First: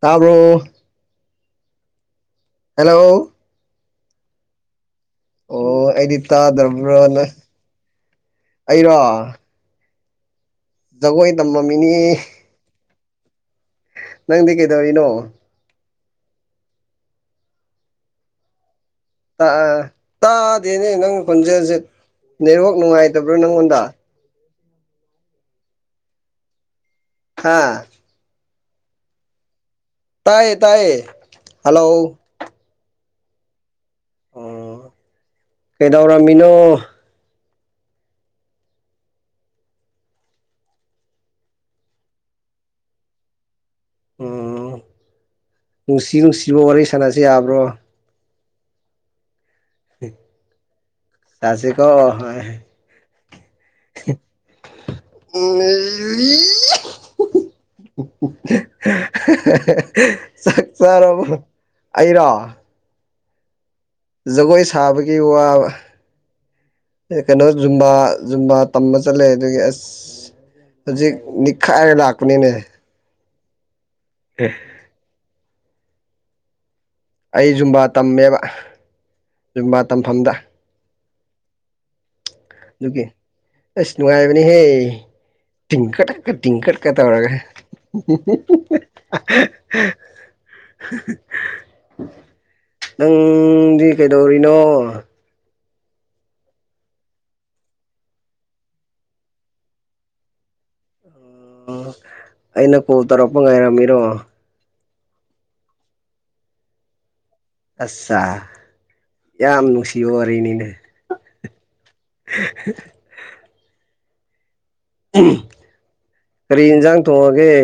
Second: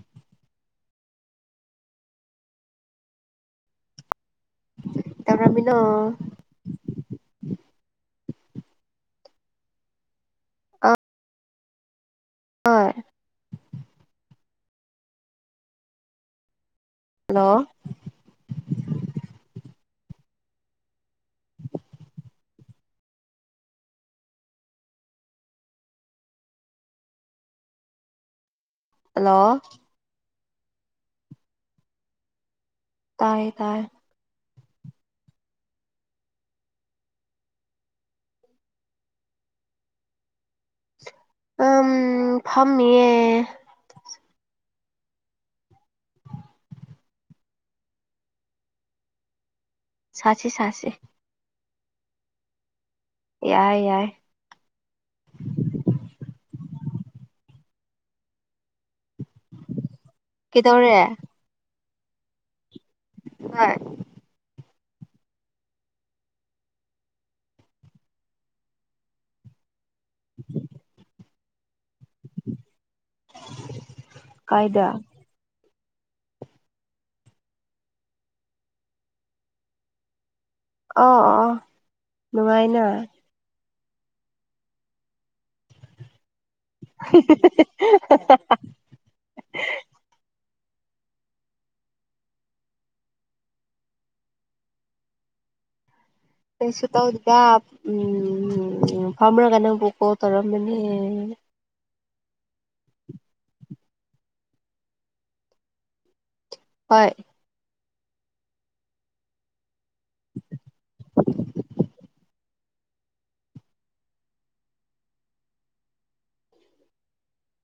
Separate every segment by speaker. Speaker 1: ꯇꯥꯕꯔꯣ ꯍꯜꯂꯣ
Speaker 2: [unintelligible]
Speaker 1: ꯑꯣ ꯑꯩꯗꯤ ꯇꯥꯗ꯭ꯔꯕ꯭ꯔꯣꯅ ꯑꯩꯔꯣ ꯖꯒꯣꯏ ꯇꯃꯝꯃꯤꯅꯤ
Speaker 2: ꯑꯣꯏ
Speaker 1: ꯅꯪꯗꯤ ꯀꯩꯗꯧꯔꯤꯅꯣ
Speaker 2: ꯍꯜꯂꯣ
Speaker 1: ꯑ ꯑ ꯑ ꯇꯥꯗꯦꯅꯦ ꯅꯪ‌ ꯈꯣꯟꯖꯦꯜꯁꯦ ꯅꯦꯠꯋꯥꯛ ꯅꯨꯡꯉꯥꯏꯇꯕ꯭ꯔꯣ ꯅꯪꯉꯣꯟꯗ ꯍꯥꯥ
Speaker 2: ꯍꯜꯂꯣ
Speaker 1: ꯇꯥꯏꯌꯦ ꯇꯥꯏꯌꯦ ꯍꯥꯜꯂꯣ
Speaker 2: ꯇꯥꯏꯌꯦ ꯇꯥꯏꯔꯦ
Speaker 1: ꯑꯣ ꯀꯩꯗꯧꯔꯝꯃꯤꯅꯣ
Speaker 2: ꯑꯝ ꯐꯝꯃꯤꯌꯦ
Speaker 1: ꯎꯝ ꯅꯨꯡꯁꯤ ꯅꯨꯡꯁꯤꯕ ꯋꯥꯔꯤ ꯁꯥꯟꯅꯁꯦ ꯌꯥꯕ꯭ꯔꯣ
Speaker 2: ꯁꯥꯁꯦ ꯁꯥꯁꯦ
Speaker 1: ꯆꯥꯁꯦꯀꯣ ꯍꯣꯏ
Speaker 2: ꯌꯥꯏ ꯌꯥꯏ
Speaker 1: [unintelligible]
Speaker 2: ꯀꯩꯗꯧꯔꯦ
Speaker 1: [unintelligible]
Speaker 2: ꯍꯣꯏ
Speaker 1: ꯖꯒꯣꯏ ꯁꯥꯕꯒꯤ ꯋꯥꯕ ꯑꯦ ꯀꯩꯅꯣ ꯖꯨꯝꯕꯥ ꯖꯨꯝꯕꯥ ꯇꯝꯕ ꯆꯠꯂꯦ ꯑꯗꯨꯒꯤ ꯑꯁ ꯏꯁ ꯍꯧꯖꯤꯛ ꯅꯤꯛꯈꯥꯏꯔ ꯂꯥꯛꯄꯅꯤꯅꯦ
Speaker 2: ꯀꯥꯏꯗ
Speaker 1: ꯑꯩ ꯖꯨꯝꯕꯥ ꯇꯝꯃꯦꯕ ꯖꯨꯝꯕꯥ ꯇꯝꯐꯝꯗ
Speaker 2: ꯑ ꯑ
Speaker 1: ꯑꯗꯨꯒꯤ ꯏꯁ ꯅꯨꯡꯉꯥꯏꯕꯅꯤ ꯍꯦ ꯇꯤꯡꯈꯠꯇ [unintelligible] ꯇꯧꯔꯒ [unintelligible] ꯅꯪꯗꯤ ꯀꯩꯗꯧꯔꯤꯅꯣ
Speaker 2: ꯀꯩꯁꯨ ꯇꯧꯗꯤꯗꯥ ꯎꯝ ꯐꯝꯔꯒ ꯅꯪꯕꯨ ꯀꯣꯜ ꯇꯧꯔꯝꯕꯅꯦ
Speaker 1: ꯎꯝ ꯑꯩꯅ ꯀꯣꯜ ꯇꯧꯔꯛꯄ ꯉꯥꯏꯔꯝꯃꯤꯔꯣ
Speaker 2: ꯍꯣꯏ
Speaker 1: ꯑꯁꯁꯥ ꯌꯥꯝ ꯅꯨꯡꯁꯤꯕ ꯋꯥꯔꯤꯅꯤꯅꯦꯍ [unintelligible] ꯀꯔꯤ ꯌꯦꯟꯁꯥꯡ ꯊꯣꯡꯉꯒꯦ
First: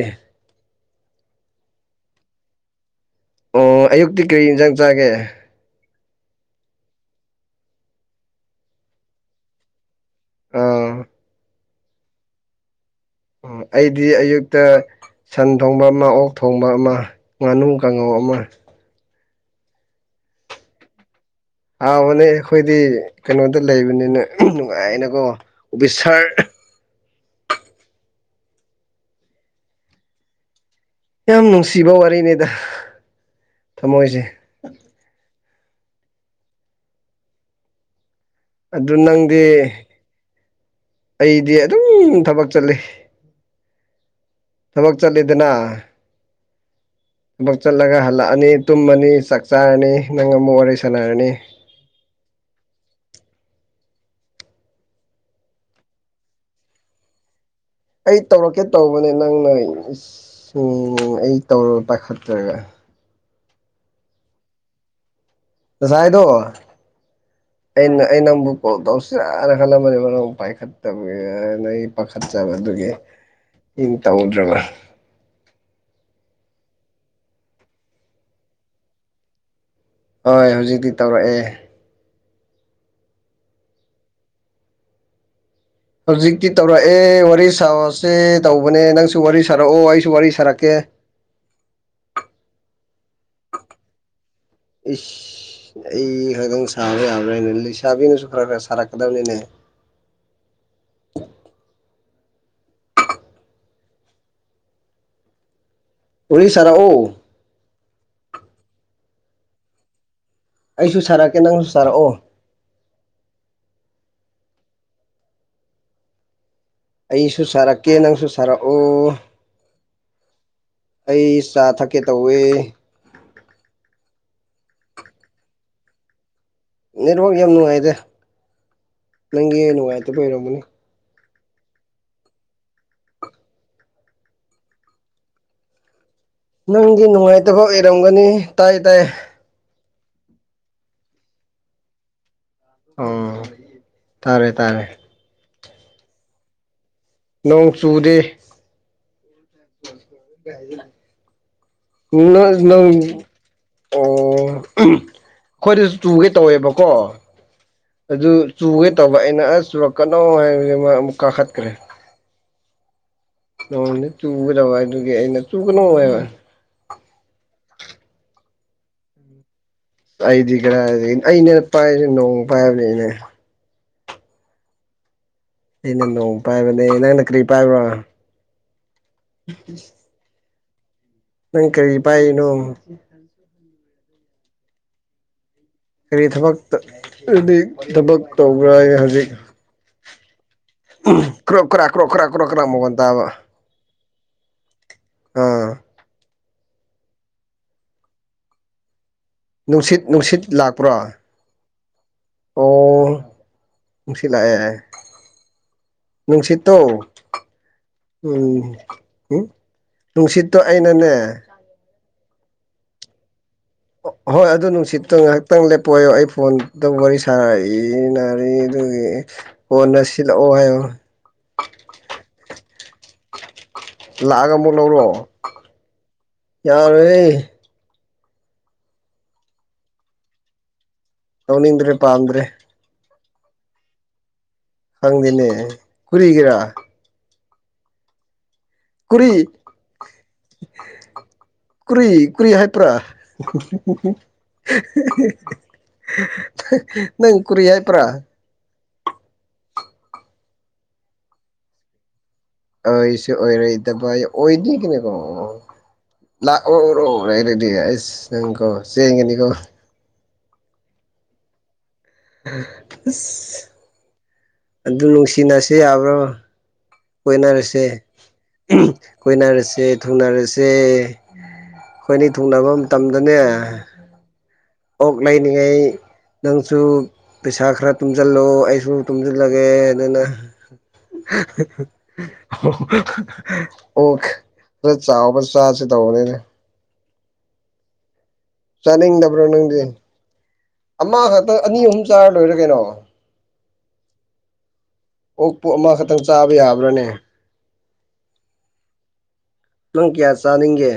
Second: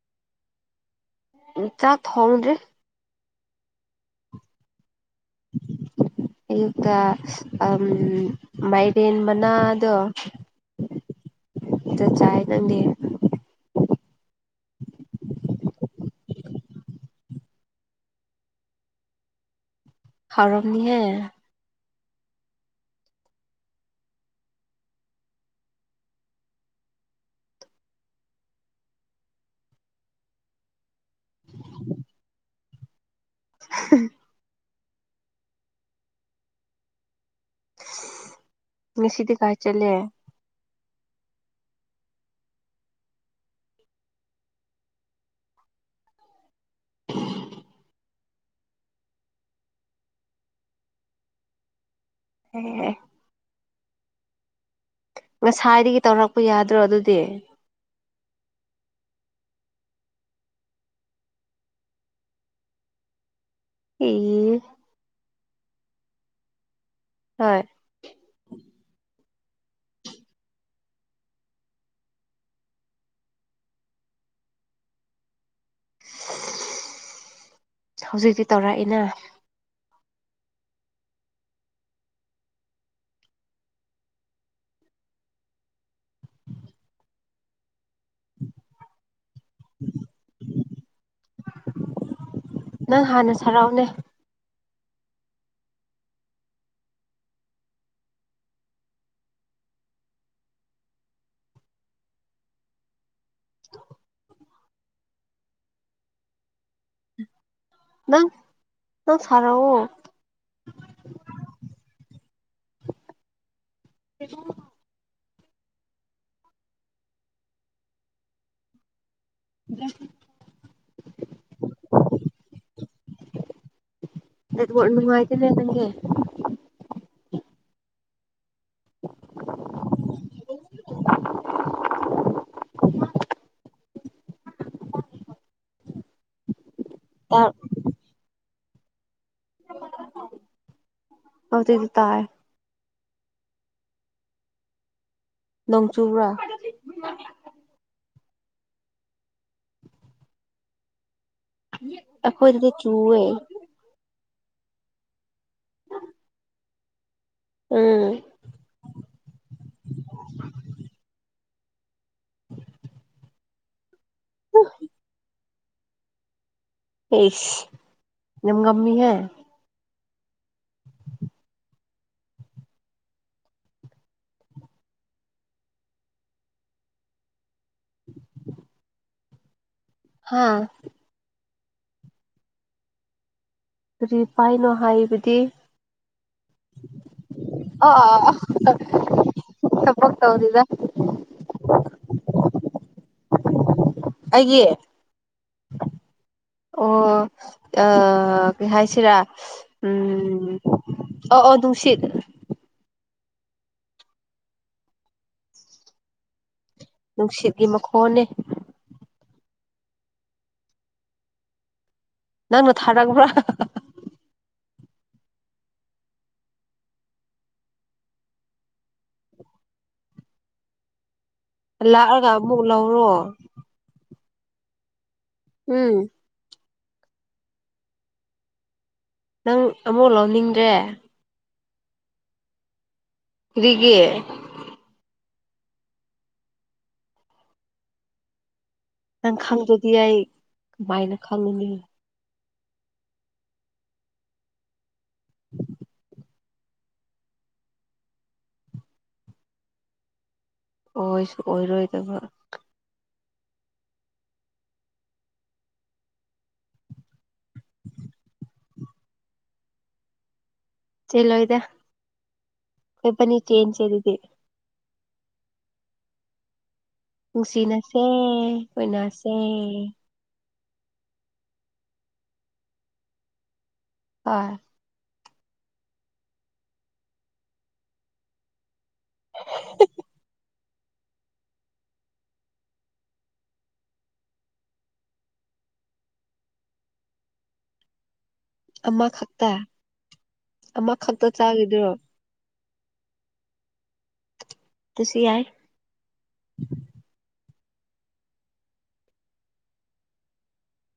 Speaker 2: ꯎꯝ ꯆꯥꯛ ꯊꯣꯡꯗ꯭ꯔꯤ
Speaker 1: ꯑꯣ ꯑꯌꯨꯛꯇꯤ ꯀꯔꯤ ꯏꯟꯁꯥꯡ ꯆꯥꯒꯦ
Speaker 2: ꯑꯌꯨꯛꯇ ꯑꯝ ꯃꯥꯏꯔꯦꯟ ꯃꯅꯥꯗꯣ
Speaker 1: ꯑꯥ
Speaker 2: ꯑꯗꯨ ꯆꯥꯏꯌꯦ ꯅꯪꯗꯤ
Speaker 1: ꯎꯝ ꯑꯩꯗꯤ ꯑꯌꯨꯛꯇ ꯁꯟ ꯊꯣꯡꯕ ꯑꯃ ꯑꯣꯛ ꯊꯣꯡꯕ ꯑꯃ ꯉꯥꯅꯨ ꯀꯥꯡꯉꯧ ꯑꯃ
Speaker 2: ꯍꯥꯎꯔꯝꯅꯤꯍꯦ
Speaker 1: ꯍꯥꯎꯕꯅꯦ ꯑꯩꯈꯣꯏꯗꯤ ꯀꯩꯅꯣꯗ ꯂꯩꯕꯅꯤꯅꯦ ꯅꯨꯡꯉꯥꯏꯅꯀꯣ ꯑꯣꯐꯤꯁꯥꯔ ꯌꯥꯝ ꯅꯨꯡꯁꯤꯕ ꯋꯥꯔꯤꯅꯦꯗ ꯊꯝꯃꯣꯏꯁꯤ
Speaker 2: [unintelligible]
Speaker 1: ꯑꯗꯨ
Speaker 2: ꯉꯁꯤꯗꯤ
Speaker 1: ꯅꯪꯗꯤ
Speaker 2: ꯀꯥꯏ ꯆꯠꯂꯦ
Speaker 1: ꯑꯩꯗꯤ ꯑꯗꯨꯝ ꯊꯕꯛ ꯆꯠꯂꯤ ꯊꯕꯛ ꯆꯠꯂꯦꯗꯅ ꯊꯕꯛ ꯆꯠꯂꯒ ꯍꯜꯂꯛꯑꯅꯤ ꯇꯨꯝꯃꯅꯤ ꯆꯥꯛ ꯆꯥꯔꯅꯤ ꯅꯪꯒ ꯑꯃꯨꯛ ꯋꯥꯔꯤ ꯁꯥꯟꯅꯔꯅꯤ
Speaker 2: ꯑꯦꯑꯦꯑꯦꯍ ꯉꯁꯥꯏꯗꯒꯤ ꯇꯧꯔꯛꯄ ꯌꯥꯗ꯭ꯔꯣ ꯑꯗꯨꯗꯤ
Speaker 1: ꯑꯩ ꯇꯧꯔꯛꯀꯦ ꯇꯧꯕꯅꯦ ꯅꯪꯅ [unintelligible] ꯑꯩ ꯇꯧꯔꯒ ꯄꯥꯏꯈꯠꯇ꯭ꯔꯒ
Speaker 2: ꯏꯍ
Speaker 1: ꯉꯁꯥꯏꯗꯣ
Speaker 2: ꯍꯣꯏ
Speaker 1: ꯑꯩꯅ ꯑꯩ ꯅꯪꯕꯨ ꯀꯣꯜ ꯇꯧꯁꯤꯔꯥꯅ ꯈꯜꯂꯝꯕꯅꯦ ꯅꯪ ꯑꯃꯨꯛ ꯄꯥꯏꯈꯠ__ ꯇꯕꯤꯔꯣꯏ ꯅ ꯑꯩ ꯄꯥꯈꯠꯆꯕ ꯑꯗꯨꯒꯤ ꯗꯨꯝ ꯇꯧꯗ꯭ꯔꯕ
Speaker 2: [unintelligible] ꯍꯧꯖꯤꯛꯇꯤ ꯇꯧꯔꯛꯏꯅ
Speaker 1: ꯍꯣꯏ ꯍꯧꯖꯤꯛꯇꯤ ꯇꯧꯔꯛꯑꯦ ꯍꯧꯖꯤꯛꯇꯤ ꯇꯧꯔꯛꯑꯦ ꯋꯥꯔꯤ ꯁꯥꯔꯁꯦ ꯇꯧꯕꯅꯦ ꯅꯪꯁꯨ ꯋꯥꯔꯤ ꯁꯥꯔꯛꯑꯣ ꯑꯩꯁꯨ ꯋꯥꯔꯤ ꯁꯥꯔꯛꯀꯦ
Speaker 2: ꯅꯪ ꯍꯥꯟꯅ ꯁꯥꯔꯛꯎꯅꯦ
Speaker 1: ꯏꯁ ꯑꯩ ꯈꯛꯇꯪ ꯁꯥꯕ ꯌꯥꯕ꯭ꯔꯥꯅꯦ ꯂꯩꯁꯥꯥꯕꯤꯅꯁꯨ ꯈꯔ ꯈꯔ ꯁꯥꯔꯛꯀꯗꯕꯅꯤꯅꯦ [unintelligible]
Speaker 2: [unintelligible]
Speaker 1: ꯋꯥꯔꯤ ꯁꯥꯔꯛꯑꯣ
Speaker 2: ꯅꯪ ꯅꯪ ꯁꯥꯔꯛꯑꯣ
Speaker 1: ꯑꯩꯁꯨ ꯁꯥꯔꯛꯀꯦ ꯅꯪꯁꯨ ꯁꯥꯔꯛꯑꯣ
Speaker 2: [unintelligible]
Speaker 1: ꯑꯩꯁꯨ ꯁꯥꯔꯛꯀꯦ ꯅꯪꯁꯨ ꯁꯥꯔꯛꯑꯣ
Speaker 2: [unintelligible]
Speaker 1: ꯑꯩ ꯆꯥ ꯊꯛꯀꯦ ꯇꯧꯋꯦ
Speaker 2: ꯅꯦꯠꯋꯥꯔꯛ ꯅꯨꯡꯉꯥꯏꯇꯦꯗ ꯅꯪꯒꯤ
Speaker 1: ꯅꯦꯠꯋꯛ ꯌꯥꯝ ꯅꯨꯡꯉꯥꯏꯗ ꯅꯪꯒꯤ ꯅꯨꯡꯉꯥꯏꯇꯕꯩ ꯑꯣꯏꯔꯝꯒꯅꯤ
Speaker 2: [unintelligible]
Speaker 1: ꯅꯪꯒꯤ ꯅꯨꯡꯉꯥꯏꯇꯕ ꯑꯣꯏꯔꯝꯒꯅꯤ ꯇꯥꯏ ꯇꯥꯏ
Speaker 2: [unintelligible] ꯍꯧ ꯊꯗꯤ ꯇꯥꯦ
Speaker 1: ꯑꯣ ꯇꯥꯔꯦ ꯇꯥꯔꯦ
Speaker 2: ꯅꯣꯡ ꯆꯨꯕ꯭ꯔꯥ
Speaker 1: ꯅꯣꯡ ꯆꯨꯗꯦ
Speaker 2: [inaudible] ꯑꯩꯈꯣꯏꯗꯗꯤ
Speaker 1: ꯍꯨꯟꯅꯅ
Speaker 2: ꯆꯨꯋꯦ
Speaker 1: [unintelligible] ꯑꯣ ꯑꯩꯈꯣꯏꯗꯁꯨ ꯆꯨꯒꯦ ꯇꯧꯋꯦꯕꯀꯣ
Speaker 2: ꯎꯝ
Speaker 1: ꯑꯗꯨ ꯆꯨꯒꯦ ꯇꯧꯕ ꯑꯩꯅ ꯑꯁ ꯆꯨꯔꯛꯀꯅꯣ ꯍꯥꯏꯕꯗꯩ ꯃꯥ ꯑꯃꯨꯛ ꯀꯥꯈꯠꯈ꯭ꯔꯦ
Speaker 2: [unintelligible]
Speaker 1: ꯅꯣꯡꯗꯤ ꯆꯨꯒꯗꯕ ꯑꯗꯨꯒꯤ ꯑꯩꯅ ꯆꯨꯒꯅꯨ ꯍꯥꯏꯕ
Speaker 2: ꯑꯦꯁ ꯌꯥꯝ ꯉꯝꯃꯤꯍꯦ
Speaker 1: ꯑꯩꯗꯤ ꯀꯔꯥꯏꯗꯒꯤ ꯑꯩꯅ ꯄꯥꯏꯔꯤꯁꯦ ꯅꯣꯡ ꯄꯥꯏꯕꯅꯦ ꯑꯅꯦ ꯑꯩꯅ ꯅꯣꯡ ꯄꯥꯏꯕꯅꯦ ꯅꯪꯅ ꯀꯔꯤ ꯄꯥꯏꯕ꯭ꯔ ꯎ [unintelligible]
Speaker 2: ꯍꯥꯥ
Speaker 1: ꯅꯪ ꯀꯔꯤ ꯄꯥꯏꯔꯤꯅꯣ
Speaker 2: ꯀꯔꯤ ꯄꯥꯏꯅꯣ ꯍꯥꯏꯕꯗꯤ
Speaker 1: ꯀꯔꯤ ꯊꯕꯛ ꯑꯗꯨꯗꯤ ꯊꯕꯛ
Speaker 2: ꯑ
Speaker 1: ꯇꯧꯕ꯭ꯔꯥ ꯍꯥꯏ ꯍꯧꯖꯤꯛ
Speaker 2: ꯊꯕꯛ ꯇꯧꯗꯦꯗ
Speaker 1: ꯀ꯭ꯔꯣꯛ ꯀ꯭ꯔꯥꯛ ꯀ꯭ꯔꯣꯛ ꯀ꯭ꯔꯥꯛ ꯀ꯭ꯔꯣ ꯀ꯭ꯔꯥꯛ ꯃꯈꫭꯟ ꯇꯥꯕ
Speaker 2: ꯑꯩꯒꯤ
Speaker 1: ꯑꯥ
Speaker 2: ꯑꯣ ꯑ ꯀꯩ ꯍꯥꯏꯁꯤꯔ
Speaker 1: ꯅꯨꯡꯁꯤꯠ ꯅꯨꯡꯁꯤꯠ
Speaker 2: ꯎꯝ
Speaker 1: ꯂꯥꯛꯄ꯭ꯔꯣ
Speaker 2: ꯑꯣ ꯑꯣ ꯅꯨꯡꯁꯤꯠ
Speaker 1: ꯑꯣ ꯅꯨꯡꯁꯤꯠ ꯂꯥꯛꯑꯦ ꯑꯦ ꯅꯨꯡꯁꯤꯠꯇꯣ
Speaker 2: ꯅꯨꯡꯁꯤꯠꯀꯤ ꯃꯈꯣꯟꯅꯦ
Speaker 1: ꯎꯝ ꯍꯨꯡ ꯅꯨꯡꯁꯤꯠꯇꯣ ꯑꯩꯅꯅꯦ
Speaker 2: ꯅꯪꯅ ꯊꯥꯔꯛꯄ꯭ꯔꯥ
Speaker 1: ꯍꯣꯏ ꯑꯗꯨ ꯅꯨꯡꯁꯤꯠꯇꯣ ꯉꯥꯛꯇꯪ ꯂꯦꯞꯄꯣꯌꯣ ꯑꯩ ꯐꯣꯟ ꯇ ꯋꯥꯔꯤ ꯁꯥꯔꯤ ꯏꯅꯔꯤ ꯑꯗꯨꯒꯤ ꯀꯣꯟꯅ ꯁꯤꯜꯂꯛꯑꯣ ꯍꯥꯏꯌꫭ
Speaker 2: ꯍꯂꯛꯑꯒ ꯑꯃꯨꯛ ꯂꯧꯔꯣ
Speaker 1: ꯂꯥꯛꯑꯒ ꯑꯃꯨꯛ ꯂꯧꯔꯣ
Speaker 2: ꯎꯝ
Speaker 1: ꯌꯥꯔꯣꯏꯌꯦ
Speaker 2: ꯅꯪ ꯑꯃꯨꯛ ꯂꯧꯅꯤꯡꯗ꯭ꯔꯦ
Speaker 1: ꯂꯧꯅꯤꯡꯗ꯭ꯔꯦ ꯄꯥꯝꯗ꯭ꯔꯦ
Speaker 2: ꯀꯔꯤꯒꯤ
Speaker 1: ꯈꯪꯗꯦꯅꯦ ꯀꯨꯔꯤꯒꯤꯔꯥ ꯀꯨꯔꯤ
Speaker 2: ꯅꯪ ꯈꯪꯗ꯭ꯔꯗꯤ ꯑꯩ ꯀꯃꯥꯏꯅ ꯈꯪꯒꯅꯤ
Speaker 1: ꯀꯨꯔꯤ ꯀꯨꯔꯤ ꯍꯥꯏꯄ꯭ꯔꯥ [unintelligible] ꯅꯪ ꯀꯨꯔꯤ ꯍꯥꯏꯄ꯭ꯔꯥ
Speaker 2: ꯑꯣꯏꯁꯨ ꯑꯣꯏꯔꯣꯏꯗꯕ
Speaker 1: ꯑꯣꯏꯁꯨ ꯑꯣꯏꯔꯣꯏꯗꯕꯌꯦ ꯑꯣꯏ ꯗꫭꯏꯅꯤꯀꫭ ꯂꯥꯛꯑꯣꯔꯣ ꯋꯥꯏꯔꯗꯤ ꯑꯁ ꯅꯪ ꯀꯣ ꯆꯦꯟꯒꯅꯤꯀꯣ
Speaker 2: ꯆꯤ ꯂꯣꯏꯗ
Speaker 1: ꯑꯁ
Speaker 2: [unintelligible]
Speaker 1: ꯑꯗꯨ ꯅꯨꯡꯁꯤꯅꯁꯦ ꯌꯥꯕ꯭ꯔꯣ ꯀꯣꯏꯅꯔꯁꯦ
Speaker 2: ꯅꯨꯡꯁꯤꯅꯁꯦ ꯀꯣꯏꯅꯁꯦ
Speaker 1: ꯀꯣꯏꯅꯔꯁꯦ ꯊꯨꯡꯅꯔꯁꯦ ꯑꯩꯈꯣꯏꯅꯤ ꯊꯨꯡꯅꯕ ꯃꯇꯝꯗꯅꯦ
Speaker 2: ꯍꫭꯏ
Speaker 1: ꯑꯣꯛ ꯂꯩꯅꯤꯉꯩ ꯅꯪꯁꯨ ꯄꯩꯁꯥ ꯈꯔ ꯇꯨꯡꯖꯜꯂꯣ ꯑꯩꯁꯨ ꯇꯨꯝꯖꯤꯜꯂꯒꯦ ꯑꯗꯨꯅ ꯑꯣ ꯈꯔ ꯆꯥꯎꯕ ꯆꯥꯁꯤ ꯇꯧꯕꯅꯤꯅꯦ ꯆꯥꯅꯤꯡꯗꯕ꯭ꯔꯥ
Speaker 2: ꯑꯃꯈꯛꯇ
Speaker 1: ꯅꯪꯗꯤ ꯑꯃ
Speaker 2: ꯑꯃꯈꯛꯇ
Speaker 1: ꯈꯛꯇꯪ ꯑꯅꯤ
Speaker 2: ꯆꯥꯈꯤꯗꯣꯏꯔꯣ
Speaker 1: ꯑꯍꯨꯝ ꯆꯥꯔ ꯂꯣꯏꯔꯦ ꯀꯩꯅꯣ
Speaker 2: ꯑꯗꯨꯁꯨ ꯌꯥꯏ
Speaker 1: ꯄꯣ ꯑꯃꯈꯛꯇꯪ ꯆꯥꯕ ꯌꯥꯕ꯭ꯔꯥꯅꯦ ꯅꯪ ꯀꯌꯥ ꯆꯥꯅꯤꯡꯒꯦ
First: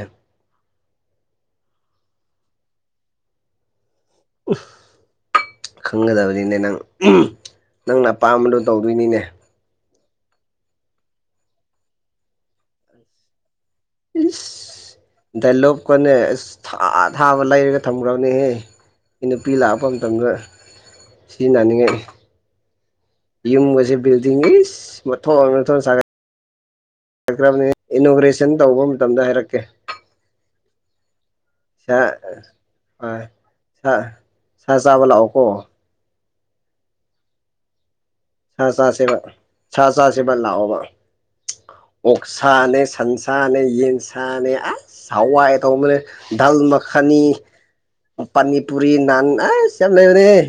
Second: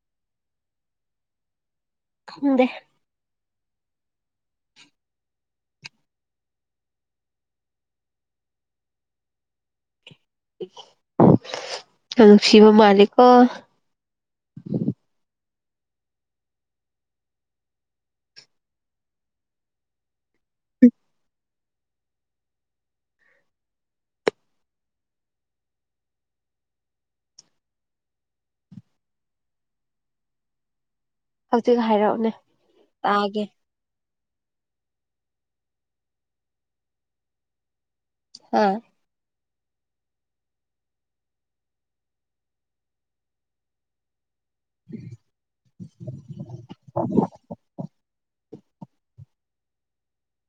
Speaker 2: ꯈꯪꯗꯦ
Speaker 1: [unintelligible] ꯈꯪꯒꯗꯕꯅꯤꯅꯦ ꯅꯪ ꯅꯪꯅ ꯑꯄꯥꯝꯕꯗꯣ ꯇꯧꯗꯣꯏꯅꯤꯅꯦ
Speaker 2: ꯌꯥꯝ ꯅꯨꯡꯁꯤꯕ ꯃꯥꯜꯂꯤꯀꯣ
Speaker 1: ꯏꯁ ꯗꯥꯏꯂꯣꯞꯀꯅꯦ ꯑꯁ ꯊꯥ ꯊꯥꯕ ꯂꯩꯔꯒ ꯊꯝꯒ꯭ꯔꯕꯅꯦꯍꯦ ꯑꯩ ꯅꯨꯄꯤ ꯂꯥꯛꯄ ꯃꯇꯝꯗ ꯁꯤꯖꯤꯟꯅꯅꯤꯡꯉꯥꯏ ꯌꯨꯝꯒꯖꯦ ꯕꯤꯜꯗꯤꯡ ꯏꯁ ꯃꯊꯣꯟ ꯃꯊꯣꯟ ꯁꯥꯒꯠ ꯁꯒꯠꯈꯔꯅꯦ ꯏꯅꯣꯒ꯭ꯔꯦꯁꯟ ꯇꯧꯕ ꯃꯇꯝꯗ ꯍꯥꯏꯔꯛꯀꯦ
Speaker 2: ꯍꯧꯖꯤꯛ ꯍꯥꯏꯔꯛꯑꯣꯅꯦ ꯇꯥꯒꯦ
Speaker 1: [unintelligible] ꯁꯥ ꯆꯥꯕ ꯂꯥꯛꯑꯣꯀꯣ
Speaker 2: ꯍꯥ
Speaker 1: ꯁꯥ ꯆꯥꯁꯦꯕ ꯁꯥ ꯆꯥꯁꯦꯕ ꯂꯥꯛꯑꯣꯕ ꯑꯣꯛꯁꯥꯅꯦ ꯁꯟꯁꯥꯅꯦ ꯌꯦꯟꯁꯥ ꯁꯥꯅꯦ ꯑꯁ ꯍꯋꯥꯏ ꯑꯦ ꯊꯧꯕꯅꯦ ꯗꯜ ꯃꯈꯜꯅꯤ ꯄꯥꯅꯤ ꯄꯨꯔꯤ ꯅꯥꯟ ꯑꯁ ꯌꯥꯝ ꯂꯩꯕꯅꯦꯍꯦ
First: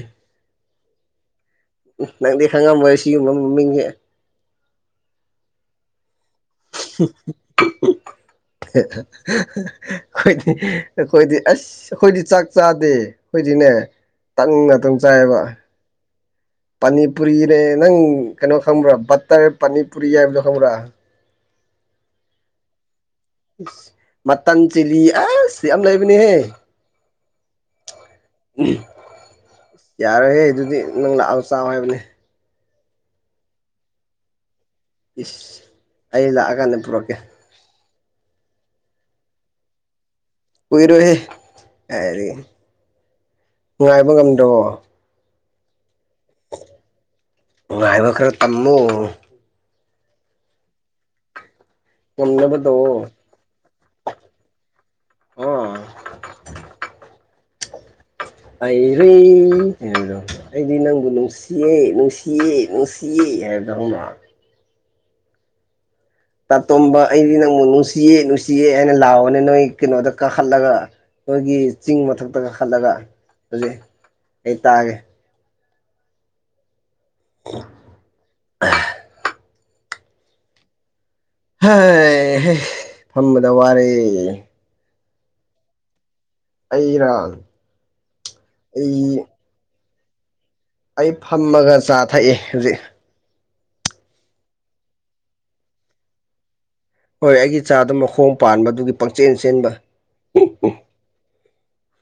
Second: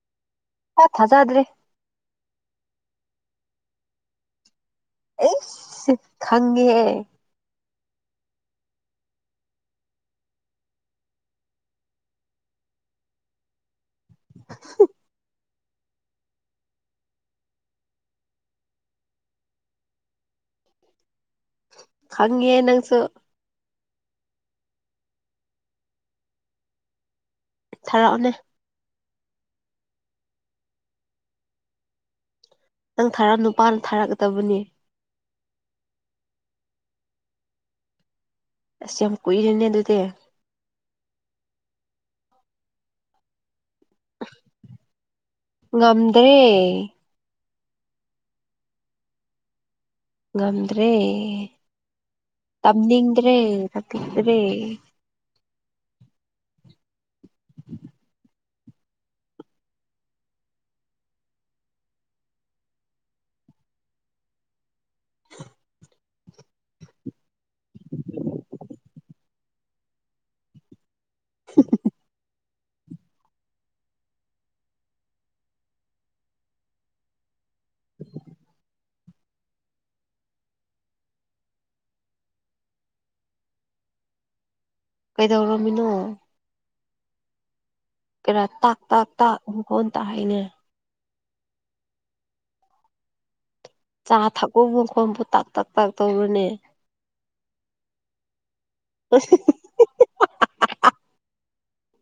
Speaker 2: ꯑꯣ ꯊꯥꯖꯗ꯭ꯔꯦ
Speaker 1: ꯅꯪꯗꯤ ꯈꯪꯉꯝꯃꯣꯏ ꯑꯁꯤꯒꯨꯝꯕ ꯃꯃꯤꯡꯖꯦ
Speaker 2: ꯏꯁ ꯈꯪꯉꯦꯍꯦ
Speaker 1: ꯑꯩꯈꯣꯏꯗꯤ ꯑꯩꯈꯣꯏꯗꯤ ꯑꯁ ꯑꯩꯈꯣꯏꯗꯤ ꯆꯥꯛ ꯆꯥꯗꯦ ꯑꯩꯈꯣꯏꯗꯤꯅꯦ ꯇꯟ ꯑꯗꯨꯝ ꯆꯥꯏꯌꯦꯕ ꯄꯥꯅꯤꯄꯨꯔꯤꯔꯦ ꯅꯪ ꯀꯩꯅꯣ ꯈꯪꯕ꯭ꯔꯥ ꯕꯠꯇꯔ ꯄꯥꯅꯤꯄꯨꯔꯤ ꯍꯥꯏꯕꯗꯣ ꯈꯪꯕ꯭ꯔꯥ
Speaker 2: ꯈꯪꯉꯦ ꯅꯪꯁꯨ
Speaker 1: ꯃꯇꯟ ꯆꯤꯂꯤ ꯑꯁ ꯌꯥꯝ ꯂꯩꯕꯅꯦꯍꯦ
Speaker 2: ꯊꯥꯔꯛꯑꯣꯅꯦ
Speaker 1: ꯑꯨꯝ ꯌꯥꯔꯣꯏꯍꯦ ꯑꯗꯨꯗꯤ ꯅꯪ ꯂꯥꯛꯑꯣ ꯆꯥꯎ ꯍꯥꯏꯕꯅꯦ
Speaker 2: ꯅꯪ ꯊꯥꯔꯛꯑ ꯅꯨꯄꯥꯅ ꯊꯥꯔꯛꯀꯗꯕꯅꯦ
Speaker 1: ꯏꯁ ꯑꯩ ꯂꯥꯛꯑꯀꯥꯟꯗ ꯄꯨꯔꯛꯀꯦ
Speaker 2: ꯑꯁ ꯌꯥꯝ ꯀꯨꯏꯔꯤꯅꯦ ꯑꯗꯨꯗꯤ
Speaker 1: ꯀꯨꯏꯔꯣꯏꯍꯦ ꯀꯥꯏꯗꯩ ꯉꯥꯏꯕ ꯉꯝꯗꯔ꯭ꯕꯣ
Speaker 2: ꯉꯝꯗ꯭ꯔꯦ
Speaker 1: ꯉꯥꯏꯕ ꯈꯔ ꯇꯝꯃꯨ
Speaker 2: ꯉꯝꯗ꯭ꯔꯦ
Speaker 1: ꯉꯝꯅꯕ ꯇꯧꯑꯣ
Speaker 2: ꯇꯝꯅꯤꯡꯗ꯭ꯔꯦ ꯇꯥꯛꯄꯤꯗ꯭ꯔꯦ
Speaker 1: ꯑꯥ
Speaker 2: [unintelligible]
Speaker 1: ꯑꯩꯔꯤ [unintelligible] ꯑꯩꯗꯤ ꯅꯪꯕꯨ ꯅꯨꯡꯁꯤꯌꯦ ꯅꯨꯡꯁꯤꯌꯦ ꯅꯨꯡꯁꯤꯌꯦ ꯍꯥꯏꯕꯗꯣ ꯈꯪꯕꯔ
Speaker 2: [unintelligible]
Speaker 1: ꯇꯥꯇꯣꯝꯕ ꯑꯩꯗꯤ ꯅꯪꯕꯨ ꯅꯨꯡꯁꯤꯌꯦ ꯅꯨꯡꯁꯤꯌꯦ ꯍꯥꯏꯅ ꯂꯥꯎꯕꯅꯦ ꯅꯣꯏ ꯀꯩꯅꯣꯗ ꯀꯥꯈꯠꯂꯒ ꯃꯣꯏꯒꯤ ꯆꯤꯡ ꯃꯊꯛꯇ ꯀꯈꯠꯂꯒ ꯍꯧꯖꯤꯛ ꯑꯩ ꯇꯥꯒꯦ [unintelligible] ꯍꯥꯏ ꯍꯦ ꯐꯝꯕꯗ ꯋꯥꯔꯦ
Speaker 2: ꯀꯩꯗꯧꯔꯝꯃꯤꯅꯣ
Speaker 1: ꯑꯩ ꯔ
Speaker 2: ꯈꯔ ꯇꯥꯛ ꯇꯥꯛ ꯇꯥꯛ ꯍꯨ ꯍꯣꯟ ꯇꯥ ꯍꯥꯏꯅꯦ
Speaker 1: ꯑꯩ ꯐꯝꯃꯒ ꯆꯥ ꯊꯛꯏ ꯍꯧꯖꯤꯛ
Speaker 2: ꯆꯥ ꯊꯛꯄꯕ ꯈꯣꯕꯨ ꯇꯥꯛ ꯇꯛ ꯇꯥꯛ ꯇꯧꯕꯔꯅꯦ
Speaker 1: ꯍꯣꯏ ꯑꯩꯒꯤ ꯆꯥꯗ ꯃꯈꯣꯡ ꯄꯥꯟꯕ ꯑꯗꯨꯒꯤ ꯄꯪꯆꯦꯟ ꯆꯦꯟꯕ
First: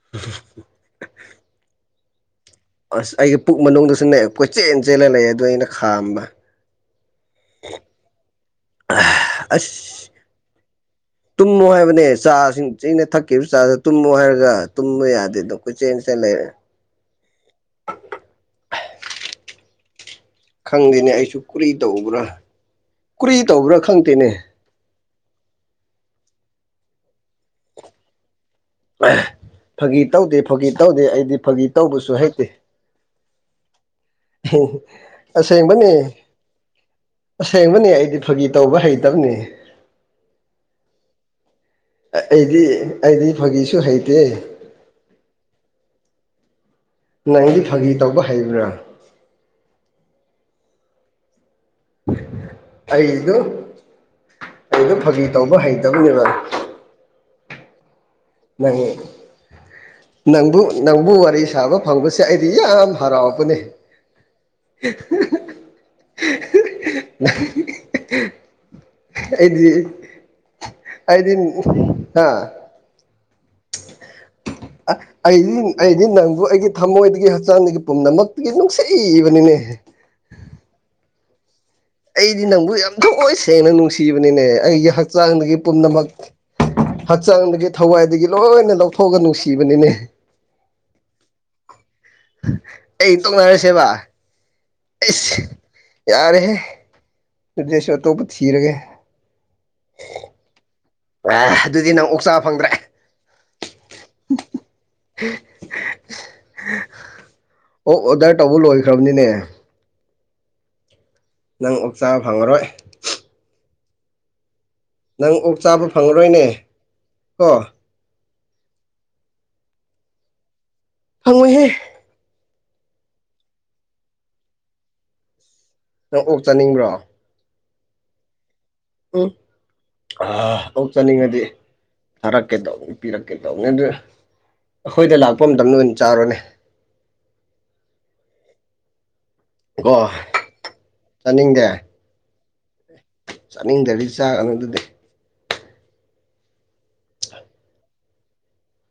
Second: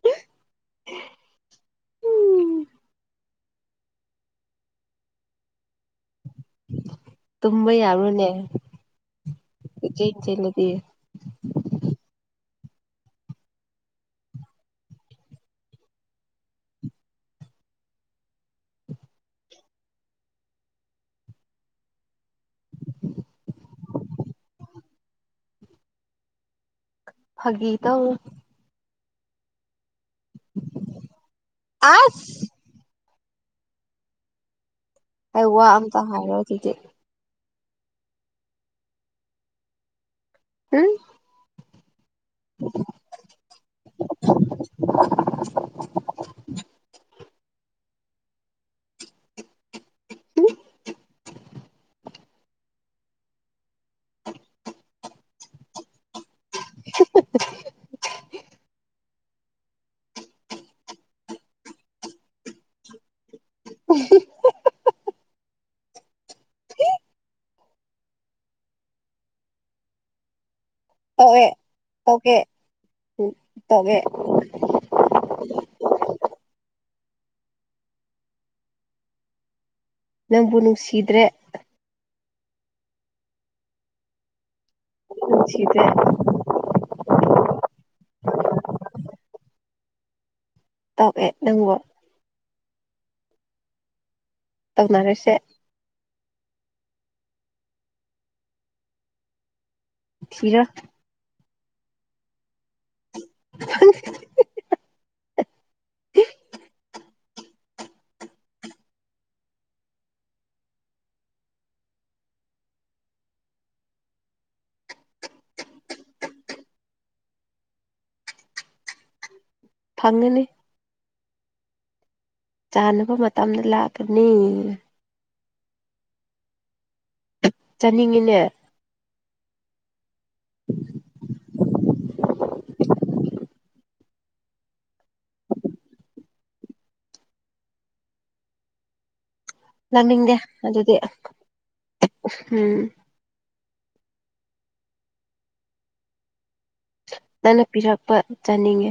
Speaker 1: [inaudible] ꯑꯁ ꯑꯩꯒꯤ ꯄꯨꯛ ꯃꯅꯨꯡꯗꯁꯨꯅꯦ ꯀꯣꯏꯆꯦꯜ ꯆꯦꯜꯂ ꯂꯩ ꯑꯗꯨꯗꯣ ꯑꯩꯅ ꯈꯥꯝꯕ
Speaker 2: ꯇꯨꯝꯕ ꯌꯥꯕꯣꯅꯦ
Speaker 1: ꯑꯁ
Speaker 2: ꯀꯣꯏꯆꯦꯟ ꯆꯦꯟ ꯂꯗꯤ꯫
Speaker 1: ꯇꯨꯝꯃꯣ ꯍꯥꯏꯕꯅꯦ ꯆꯥꯁꯤꯡ ꯆꯅ ꯊꯛꯈꯤꯕ ꯆꯥꯁꯤ ꯇꯨꯝꯃꯣ ꯍꯥꯏꯔꯒ ꯇꯨꯝꯕ ꯌꯥꯗꯦꯗ꯫ ꯀꯣꯢ ꯆꯦꯟ ꯆꯦꯟ ꯂꯩꯔꯦ꯫ ꯈꯪꯗꯦꯅꯦ ꯑꯩꯁꯨ ꯀꯨꯔꯤ ꯇꯧꯕ꯭ꯔꯥ ꯀꯨꯔꯤ ꯇꯧꯕ꯭ꯔꯥ ꯈꯪꯗꯦꯅꯦ꯫
Speaker 2: ꯐꯒꯤ ꯇꯧ
Speaker 1: ꯐꯥꯒꯤ ꯇꯧꯗꯦ ꯐꯥꯒꯤ ꯇꯧꯗꯦ ꯑꯩꯗꯤ ꯐꯥꯒꯤ ꯇꯧꯕꯁꯨ ꯍꯩꯇꯦ꯫
Speaker 2: ꯑꯁ ꯑꯩ ꯋꯥ
Speaker 1: ꯑꯁꯦꯡꯕꯅꯤ꯫
Speaker 2: ꯑꯝꯇ ꯍꯥꯏꯔꯣ ꯑꯗꯨꯗꯤ
Speaker 1: ꯑꯁꯦꯡꯕꯅꯤ ꯑꯩꯗꯤ ꯐꯥꯒꯤ ꯇꯧꯕ ꯍꯩꯇꯕꯅꯤ꯫
Speaker 2: ꯍꯥꯝ
Speaker 1: ꯑꯩꯗꯤ ꯑꯩꯗꯤ ꯐꯥꯒꯤꯁꯨ ꯍꯩꯇꯦ꯫
Speaker 2: [inaudible]
Speaker 1: ꯅꯪꯗꯤ ꯐꯥꯒꯤ ꯇꯧꯕ ꯍꯩꯕ꯭ꯔꯥ
Speaker 2: [unintelligible]
Speaker 1: ꯑꯩꯗꯨ ꯑꯩꯗꯣ ꯐꯥꯒꯤ ꯇꯧꯕ ꯍꯩꯇꯕꯅꯦꯕ
Speaker 2: [unintelligible]
Speaker 1: ꯅꯪ ꯅꯪꯕꯨ ꯅꯪꯕꯨ ꯋꯥꯔꯤ ꯁꯥꯕ ꯐꯪꯕꯁꯦ ꯑꯩꯗꯤ ꯌꯥꯝ ꯍꯔꯥꯎꯕꯅꯦ꯫ [unintelligible] ꯑꯩꯗꯤ
Speaker 2: ꯇꯧꯑꯦ
Speaker 1: ꯍꯥ
Speaker 2: ꯇꯧꯀꯦ ꯎꯝ ꯇꯧꯒꯦ ꯫
Speaker 1: ꯑꯁ ꯑꯩꯗꯤ ꯑꯩꯗꯤ ꯅꯪꯕꯨ ꯑꯩꯒꯤ ꯊꯝꯃꯣꯏꯗꯒꯤ ꯍꯛꯆꯥꯡꯗꯒꯤ ꯄꯨꯝꯅꯃꯛꯇꯨꯒꯤ ꯅꯨꯡꯁꯤꯕꯅꯤꯅꯦꯍ꯫
Speaker 2: ꯅꯪꯕꯨ ꯅꯨꯡꯁꯤꯗ꯭ꯔꯦ꯫
Speaker 1: ꯑꯩꯗꯤ ꯅꯪꯕꯨ ꯌꯥꯝ ꯊꯣꯏ ꯁꯦꯡꯅ ꯅꯨꯡꯁꯤꯕꯅꯤꯅꯦ ꯑꯩꯒꯤ ꯍꯛꯆꯥꯡꯗꯒꯤ
Speaker 2: ꯅꯨꯡꯁꯤꯗ꯭ꯔꯦ
Speaker 1: ꯄꯨꯝꯅꯃꯛ ꯍꯛꯆꯥꯡꯗꯒꯤ ꯊꯋꯥꯏꯗꯒꯤ ꯂꯣꯏꯅ ꯂꯧꯊꯣꯛꯑꯒ ꯅꯨꯡꯁꯤꯕꯅꯤꯅꯦ꯫
Speaker 2: ꯇꯧꯋꯦ ꯅꯪꯕꯣ
Speaker 1: ꯑꯩ ꯏꯇꯣꯡꯅꯔꯁꯦꯕ꯫
Speaker 2: ꯇꯧꯅꯔꯁꯦ
Speaker 1: ꯑꯩꯁ ꯌꯥꯔꯦꯍꯦ ꯗꯦꯁꯣꯔ ꯑꯇꯣꯞꯄ ꯊꯤꯔꯒꯦ꯫
Speaker 2: ꯊꯤꯔ
Speaker 1: ꯑꯦ ꯑꯗꯨꯗꯤ ꯅꯪ ꯑꯣꯛ ꯆꯥ ꯐꯪꯗ꯭ꯔꯦ꯫ [inaudible] ꯑꯣꯛ ꯑꯣꯗꯔ ꯇꯧꯕ ꯂꯣꯏꯈ꯭ꯔꯕꯅꯤꯅꯦ꯫ ꯅꯪ ꯑꯣꯛ ꯆꯥꯕ ꯐꯪꯉꯔꯣꯏ꯫ ꯅꯪ ꯑꯣꯛ ꯆꯥꯕ ꯐꯪꯂꯔꯣꯏꯅꯦ ꯀꯣ꯫
Speaker 2: ꯐꯪꯉꯒꯅꯤ꯫
Speaker 1: ꯍꯪꯉꯣꯏꯍꯦ꯫
Speaker 2: ꯆꯥꯅꯕ ꯃꯇꯝꯗ ꯂꯥꯛꯄꯅꯤ꯫
Speaker 1: ꯅꯪ ꯑꯣꯛ ꯆꯥꯅꯤꯡꯕ꯭ꯔꯣ꯫
Speaker 2: ꯆꯠꯅꯤꯡꯉꯤꯅꯦ꯫
Speaker 1: ꯎꯝ ꯑꯣꯛ ꯆꯠꯅꯤꯡꯉꯗꯤ꯫ ꯊꯥꯔꯛꯀꯦ ꯇꯧꯕꯅꯤ ꯄꯤꯔꯛꯀꯦ ꯇꯧꯕꯅꯤ ꯑꯗꯨ ꯑꯩꯈꯣꯏꯗ ꯂꯥꯛꯄ ꯃꯇꯝꯗ ꯑꯣꯏꯅ ꯆꯥꯔꯣꯅꯦ꯫ ꯀꯣ
Speaker 2: ꯂꯪꯅꯤꯡꯗꯦ ꯑꯗꯨꯗꯤ ꯎꯝ
Speaker 1: ꯆꯥꯅꯤꯡꯗꯔꯤ ꯆꯥꯛ ꯑꯗꯨ ꯑꯗꯨꯗꯤ꯫
Speaker 2: ꯅꯪꯅꯥ ꯄꯤꯔꯛꯄ ꯆꯥꯅꯤꯡꯉꯦ꯫